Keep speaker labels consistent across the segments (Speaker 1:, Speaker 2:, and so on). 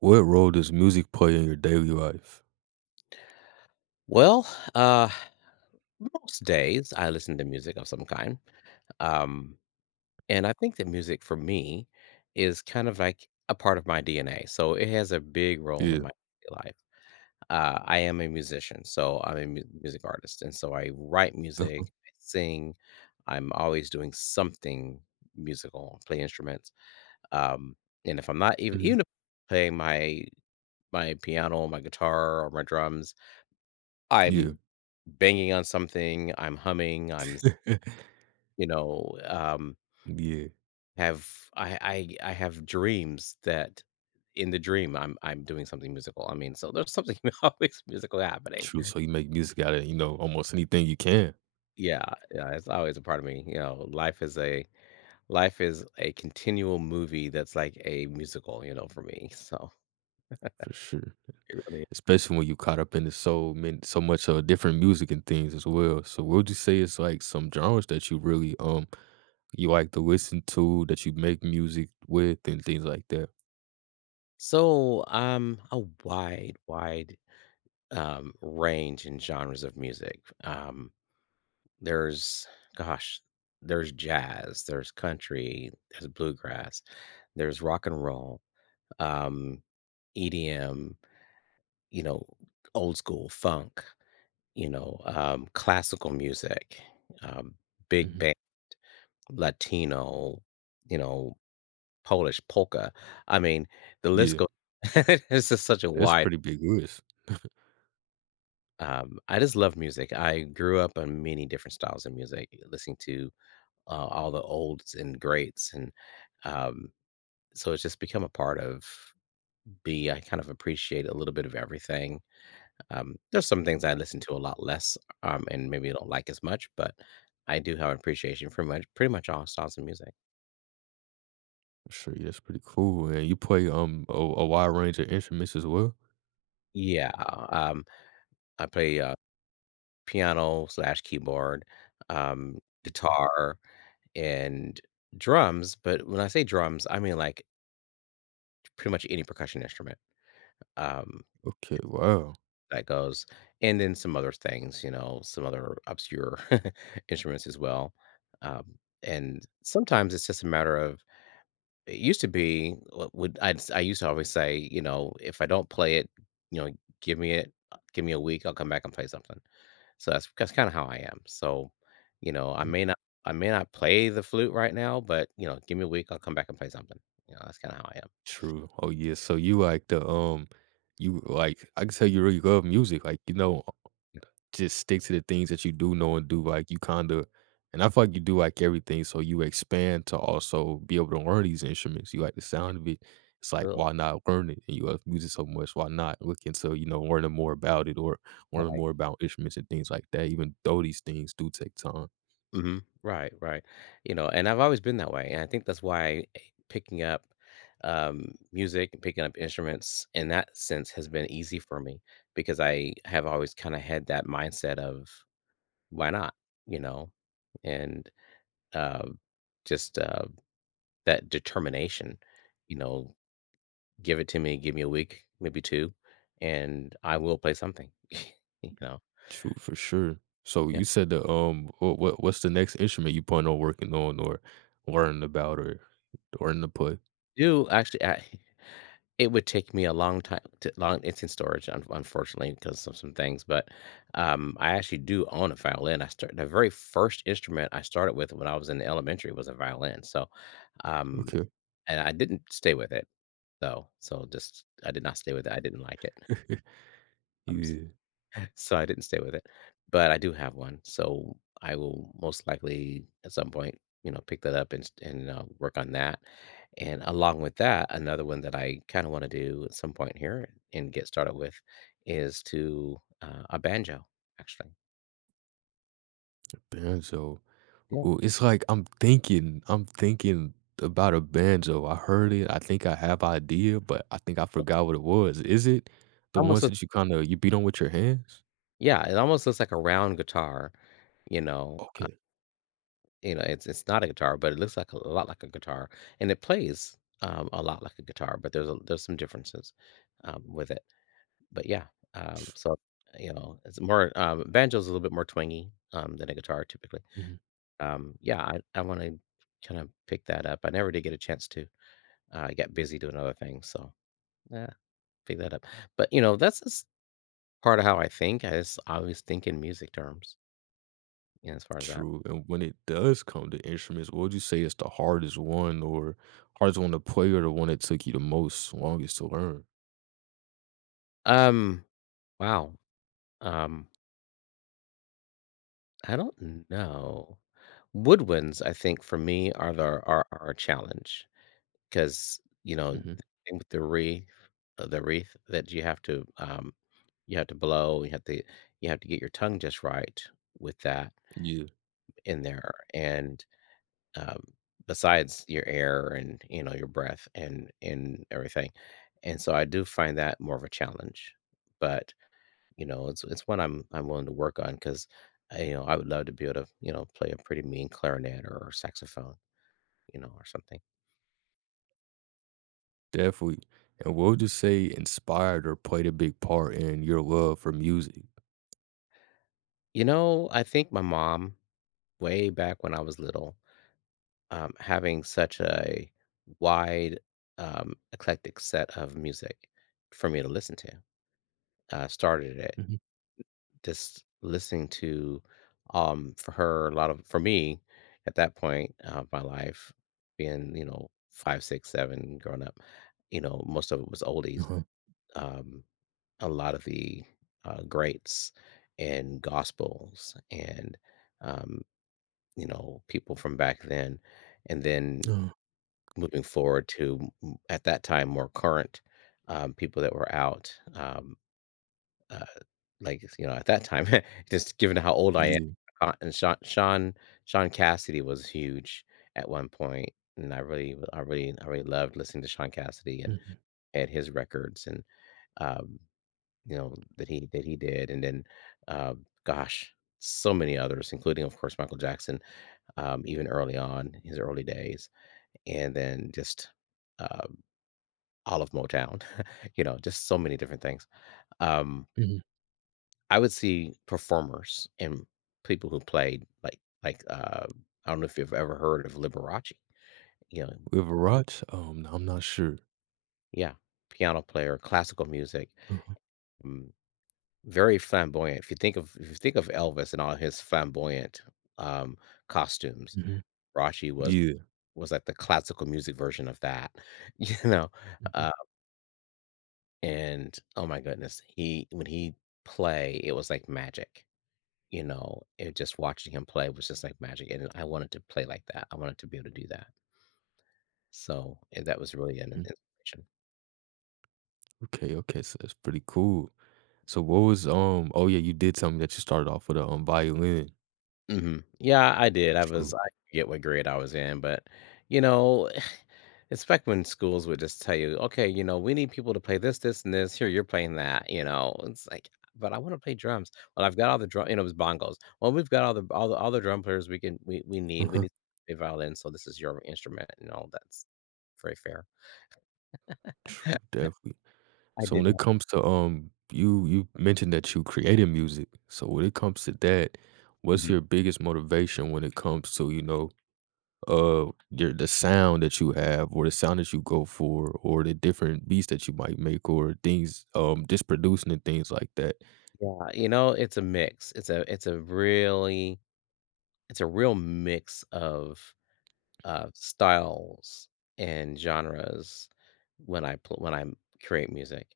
Speaker 1: What role does music play in your daily life?
Speaker 2: Well, uh, Most days I listen to music of some kind. Um, and I think that music for me is kind of like a part of my DNA, so it has a big role in
Speaker 1: Yeah.
Speaker 2: my life. I am a musician, so I'm a music artist. And so I write music,
Speaker 1: Uh-huh.
Speaker 2: I sing, I'm always doing something musical, play instruments. Um, and if I'm not
Speaker 1: Mhm.
Speaker 2: even if I'm playing my piano, my guitar, or my drums,
Speaker 1: Yeah.
Speaker 2: I'm banging on something, I'm humming, I'm, s you know,
Speaker 1: Yeah.
Speaker 2: have I I have dreams that in the dream, I'm doing something musical. I mean, so there's something always musical happening.
Speaker 1: True. So you make music out of, almost anything you can,
Speaker 2: Yeah, yeah, it's always a part of me, you know, life is a continual movie that's like a musical, you know, for me, so
Speaker 1: for sure.
Speaker 2: it really is.
Speaker 1: Especially when you caught up into so many so much different music and things as well. So what would you say is like some genres that you really you like to listen to, that you make music with and things like that?
Speaker 2: A wide, range in genres of music, There's gosh, there's jazz, there's country, there's bluegrass, there's rock and roll, um, EDM, you know, old school funk, you know, classical music, um, big
Speaker 1: Mhm.
Speaker 2: band, Latino, you know, Polish polka. I mean, the list
Speaker 1: Yeah.
Speaker 2: goes. It's just such a
Speaker 1: That's a
Speaker 2: wide.
Speaker 1: pretty big list.
Speaker 2: I just love music. I grew up on many different styles of music, listening to all the olds and greats, and um, so it's just become a part of me. I kind of appreciate a little bit of everything. There's some things I listen to a lot less, and maybe don't like as much, but I do have an appreciation for pretty much all styles of music.
Speaker 1: Sure, yeah, that's pretty cool. And you play a wide range of instruments as well.
Speaker 2: Yeah, um, I play piano slash keyboard, um,
Speaker 1: Mhm.
Speaker 2: guitar, and drums. But when I say drums, I mean like pretty much any percussion instrument. Um,
Speaker 1: Okay, wow.
Speaker 2: that goes, and then some other things, you know, some other obscure instruments as well. Um, and sometimes it's just a matter of it used to be what would I'd, s- I used to always say, you know, if I don't play it, you know, give me a week, I'll come back and play something. So that's kind of how I am. So, you know,
Speaker 1: Mm.
Speaker 2: I may not play the flute right now, but you know, give me a week, I'll come back and play something. You know, that's kind of how I am.
Speaker 1: True. Oh yeah. So you like the you like I can tell you really love music. Like, you know, just stick to the things that you do know and do, like, you kinda and I feel like you do like everything, so you expand to also be able to learn these instruments. You like the sound of it. It's like, why not learn it? And you love music so much, why not look into, learning more about it or learning
Speaker 2: Really?
Speaker 1: more about instruments and things like that, even though these things do take time.
Speaker 2: Mhm. Right, right. You know, and I've always been that way, and I think that's why picking up, music and picking up instruments in that sense has been easy for me because I have always kinda had that mindset of, "Why not?" You know? And, um, just, uh, that determination, you know, "Give it to me, give me a week, maybe two, and I will play something." You know?
Speaker 1: True, for sure. So
Speaker 2: Yeah.
Speaker 1: you said the, what's the next instrument you plan on working on or learning about or learning to play?
Speaker 2: Do actually I It would take me a long time to long It's in storage, un unfortunately, because of some things, but, I actually do own a violin. I started the very first instrument I started with when I was in elementary was a violin, so, um
Speaker 1: Okay.
Speaker 2: and I didn't stay with it, though, so just I did not stay with it, I didn't like it.
Speaker 1: Yeah.
Speaker 2: So I didn't stay with it, but I do have one. So I will most likely at some point, you know, pick that up and work on that. And along with that, another one that I kind of want to do at some point here and get started with is to a banjo, actually.
Speaker 1: Banjo.
Speaker 2: Yeah.
Speaker 1: Ooh, it's like I'm thinking about a banjo. I heard it. I think I have idea, but I think I
Speaker 2: Uh,
Speaker 1: forgot what it was. Is it the
Speaker 2: Almost.
Speaker 1: ones that you kind of you beat on with your hands?
Speaker 2: Yeah, it almost looks like a round guitar. You know, uh,
Speaker 1: Okay.
Speaker 2: you know, it's not a guitar, but it looks like a lot like a guitar, and it plays a lot like a guitar. But there's there's some differences with it. But yeah, um, so, you know, it's more, banjo's a little bit more twangy, than a guitar typically.
Speaker 1: Mhm.
Speaker 2: I want to kind of pick that up. I never did get a chance to. I got busy doing other things, so yeah, pick that up. But you know, that's just part of how I think. I just always think in music terms, you as far as that.
Speaker 1: True. And when it does come to instruments, what would you say is the hardest one or hardest one to play or the one that took you the most longest to learn?
Speaker 2: Um, wow. Um, I don't know. Woodwinds, I think for me are a challenge. 'Cause, you know,
Speaker 1: Hmm.
Speaker 2: the thing with the wreath that you have to you have to blow, you have to get your tongue just right with that
Speaker 1: Yeah,
Speaker 2: in there, and, um, besides your air and, you know, your breath and everything, and so I do find that more of a challenge, but, you know, it's one I'm willing to work on because you know, I would love to be able to, you know, play a pretty mean clarinet or saxophone, you know, or something.
Speaker 1: definitely. And what would you say inspired or played a big part in your love for music?
Speaker 2: You know, I think my mom way back when I was little, having such a wide, eclectic set of music for me to listen to. Started it
Speaker 1: Mhm.
Speaker 2: just listening to, for her, a lot of for me at that point of my life, being you know five, six, seven, growing up, you know most of it was oldies.
Speaker 1: Uh-huh.
Speaker 2: Um, a lot of the greats and gospels and um, you know, people from back then, and then
Speaker 1: Uh-huh.
Speaker 2: moving forward to at that time more current people that were out. Uh, like you know, at that time, just given how old I am,
Speaker 1: Yeah.
Speaker 2: and Sean Cassidy was huge at one point, and I really loved listening to Sean Cassidy and
Speaker 1: Mhm.
Speaker 2: had his records and um, you know that he did, and then uh, gosh, so many others, including of course Michael Jackson, even early on, his early days, and then just um, all of Motown, you know, just so many different things. Um,
Speaker 1: Mhm.
Speaker 2: I would see performers and people who played like I don't know if you've ever heard of Liberace, you know,
Speaker 1: With Raj? I'm not sure.
Speaker 2: yeah, piano player, classical music,
Speaker 1: Mhm,
Speaker 2: mm, very flamboyant. If you think of Elvis and all his flamboyant um, costumes,
Speaker 1: mhm.
Speaker 2: Rashi was
Speaker 1: Yeah.
Speaker 2: like the classical music version of that, you know,
Speaker 1: Mhm,
Speaker 2: uh, and oh my goodness, he when he play, it was like magic, you know. It just watching him play was just like magic, and I wanted to play like that. I wanted to be able to do that. So and that was really an
Speaker 1: mhm.
Speaker 2: inspiration.
Speaker 1: Okay, okay, so that's pretty cool. So what was, oh, yeah, you did tell me that you started off with a, violin.
Speaker 2: Mhm. Yeah, I did. I was
Speaker 1: True.
Speaker 2: I forget what grade I was in, but you know it's back when schools would just tell you, "Okay, you know, we need people to play this, this, and this. Here, you're playing that." You know, it's like, but I want to play drums. Well, I've got all the drum, you know, it was bongos. Well, we've got all the drum players we can, we need. We
Speaker 1: Uh-huh.
Speaker 2: need to play violin, so this is your instrument, and all that's very fair.
Speaker 1: True, definitely.
Speaker 2: I
Speaker 1: So
Speaker 2: did
Speaker 1: when it
Speaker 2: not.
Speaker 1: comes to, you you mentioned that you created music. So when it comes to that, what's
Speaker 2: Mhm.
Speaker 1: your biggest motivation when it comes to, you know, your the sound that you have or the sound that you go for or the different beats that you might make or things, just producing and things like that?
Speaker 2: Yeah, you know, it's a mix. It's a really it's a real mix of styles and genres when I create music.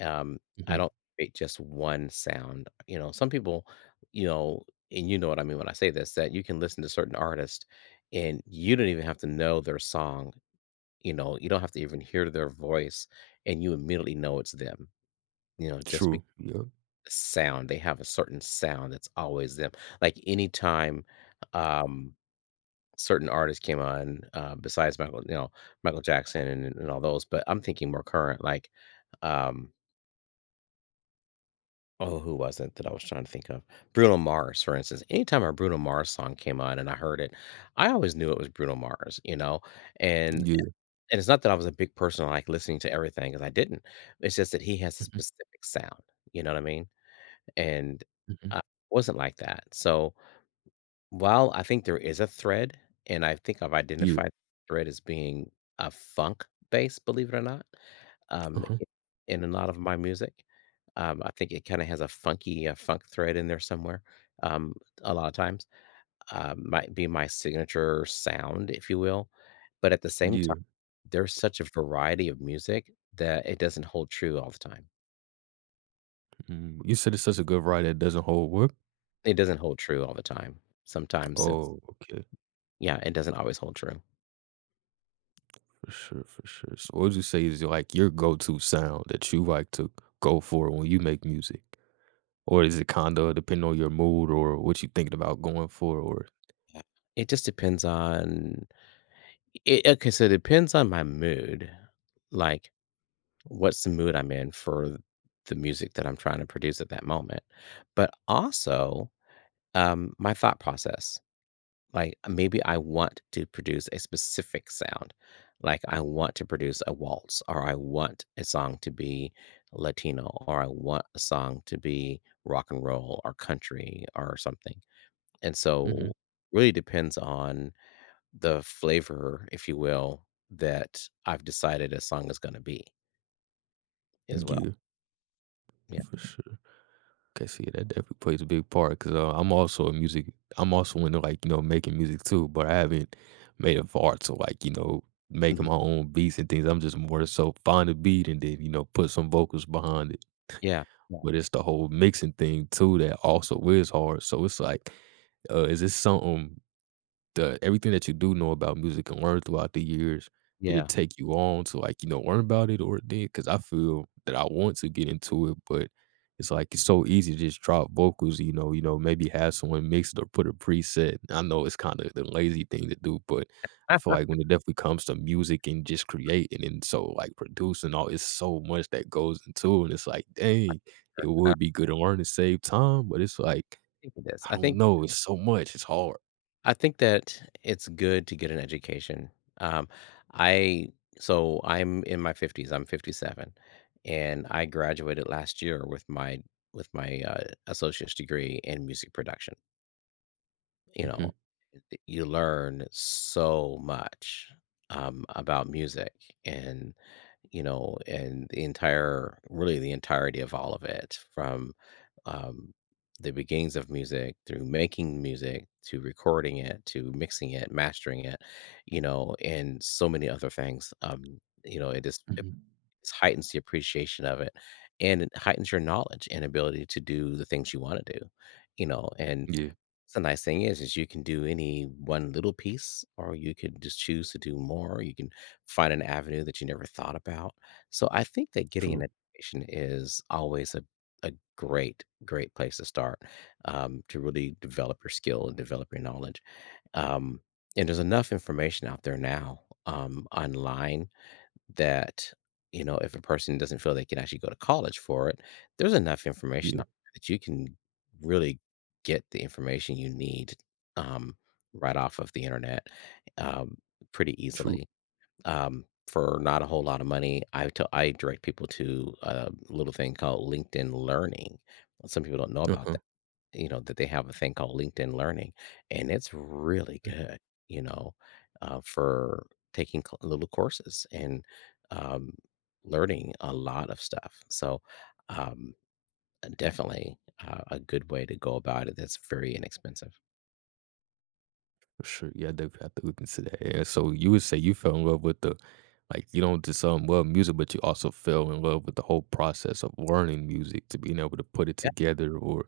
Speaker 2: Um, I
Speaker 1: Mhm.
Speaker 2: don't create just one sound. You know, some people, you know, and you know what I mean when I say this, that you can listen to certain artists and you don't even have to know their song. You know, you don't have to even hear their voice, and you immediately know it's them. You know, just because
Speaker 1: True. Yeah.
Speaker 2: they have a certain sound that's always them. Like anytime, um, certain artists came on, besides Michael, you know, Michael Jackson and all those, but I'm thinking more current, like, um, oh, who was it that I was trying to think of? Bruno Mars, for instance. Anytime a Bruno Mars song came on and I heard it, I always knew it was Bruno Mars, you know? And
Speaker 1: Yeah.
Speaker 2: and it's not that I was a big person like listening to everything, because I didn't. It's just that he has a
Speaker 1: Mhm.
Speaker 2: specific sound, you know what I mean? And
Speaker 1: Mhm.
Speaker 2: I wasn't like that. So well, I think there is a thread, and I think I've
Speaker 1: Yeah.
Speaker 2: identified the thread as being a funk base, believe it or not,
Speaker 1: Uh-huh.
Speaker 2: I in a lot of my music. I think it kinda has a funky, funk thread in there somewhere, um, a lot of times, might be my signature sound, if you will, but at the same
Speaker 1: Yeah.
Speaker 2: time, there's such a variety of music that it doesn't hold true all the time.
Speaker 1: Mm. You said it's such a good ride that doesn't hold what?
Speaker 2: It doesn't hold true all the time. Sometimes it's
Speaker 1: Oh, okay.
Speaker 2: yeah, it doesn't always hold true.
Speaker 1: For sure, for sure. So what would you say is like your go-to sound that you like to go for when you make music? Or is it kinda depending on your mood or what you thinking about going for or
Speaker 2: It just depends on it. Okay, so it depends on my mood. Like, what's the mood I'm in for the music that I'm trying to produce at that moment, but also, my thought process like maybe I want to produce a specific sound. Like I want to produce a waltz or I want a song to be Latino or I want a song to be rock and roll or country or something. And
Speaker 1: Mhm.
Speaker 2: so really depends on the flavor, if you will, that I've decided a song is going to be as well.
Speaker 1: Yeah,
Speaker 2: Yeah.
Speaker 1: for sure. Okay, see, that definitely plays a big part because I'm also a music. I'm also into, like, you know, making music too, but I haven't made a far to, like, you know,
Speaker 2: Mhm.
Speaker 1: making my own beats and things. I'm just more so find a beat and then, you know, put some vocals behind it.
Speaker 2: Yeah. Yeah.
Speaker 1: But it's the whole mixing thing too that also is hard. So it's like, is this something the everything that you do know about music and learn throughout the years, did it
Speaker 2: Yeah.
Speaker 1: take you on to, like, you know, learn about it or it did? Because I feel that I want to get into it, but it's like it's so easy to just drop vocals, you know, you know, maybe have someone mix it or put a preset. I know it's kinda the lazy thing to do, but I feel like when it definitely comes to music and just creating and so, like, producing all it's so much that goes into it, and it's like, dang, it
Speaker 2: I
Speaker 1: would be good to learn to save time, but it's like,
Speaker 2: think it is.
Speaker 1: I don't know, it's so much, it's hard.
Speaker 2: I think that it's good to get an education. Um, I So I'm in my 50s. I'm 57, and I graduated last year with my associate's degree in music production. You know,
Speaker 1: Mhm,
Speaker 2: you learn so much about music and you know and the entire really the entirety of all of it from um, the beginnings of music through making music to recording it to mixing it mastering it, you know, and so many other things, you know it
Speaker 1: mhm.
Speaker 2: just heightens the appreciation of it and it heightens your knowledge and ability to do the things you want to do, you know, and
Speaker 1: Yeah,
Speaker 2: so the nice thing is you can do any one little piece, or you could just choose to do more. You can find an avenue that you never thought about. So I think that getting an
Speaker 1: true.
Speaker 2: education is always a great, great place to start, to really develop your skill and develop your knowledge. Um, and there's enough information out there now, online that, you know, if a person doesn't feel they can actually go to college for it, there's enough information
Speaker 1: Yeah,
Speaker 2: out there that you can really get the information you need, um, right off of the internet, um, pretty
Speaker 1: true.
Speaker 2: easily, for not a whole lot of money. I direct people to a little thing called LinkedIn Learning. Some people don't know about,
Speaker 1: Uh-huh.
Speaker 2: you know, that they have a thing called LinkedIn Learning and it's really
Speaker 1: Mm.
Speaker 2: good, you know, for taking little courses and um, learning a lot of stuff, so um, definitely a good way to go about it that's very inexpensive.
Speaker 1: For sure. Yeah, I definitely have to look into that. And so you would say you fell in love with the like you don't just love music, but you also fell in love with the whole process of learning music to being able to put it
Speaker 2: Yeah,
Speaker 1: together or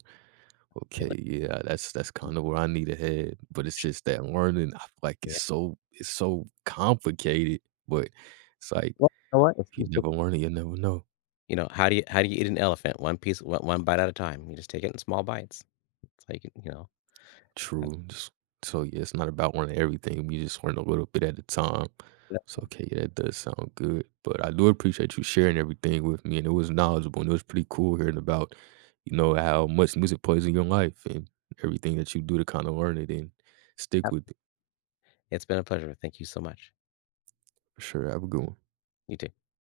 Speaker 2: well,
Speaker 1: okay, yeah, that's kind of where I need to head. But it's
Speaker 2: sh-
Speaker 1: just that learning, I feel like
Speaker 2: yeah
Speaker 1: it's so complicated. But it's like
Speaker 2: well you know what, if
Speaker 1: if
Speaker 2: you
Speaker 1: you
Speaker 2: take
Speaker 1: never
Speaker 2: it,
Speaker 1: learn it, you never know.
Speaker 2: you know, how do you eat an elephant? One one bite at a time. You just take it in small bites so you can, you know, have-
Speaker 1: True. Just so yeah, it's not about wanting everything. We just want a little bit at a time. So okay, yeah, that does sound good. But I do appreciate you sharing everything with me, and it was knowledgeable, and it was pretty cool hearing about, you know, how much music plays in your life and everything that you do to kind of learn it and stick
Speaker 2: have-
Speaker 1: with it.
Speaker 2: it's been a pleasure, thank you so much.
Speaker 1: For sure, have a good one.
Speaker 2: You too.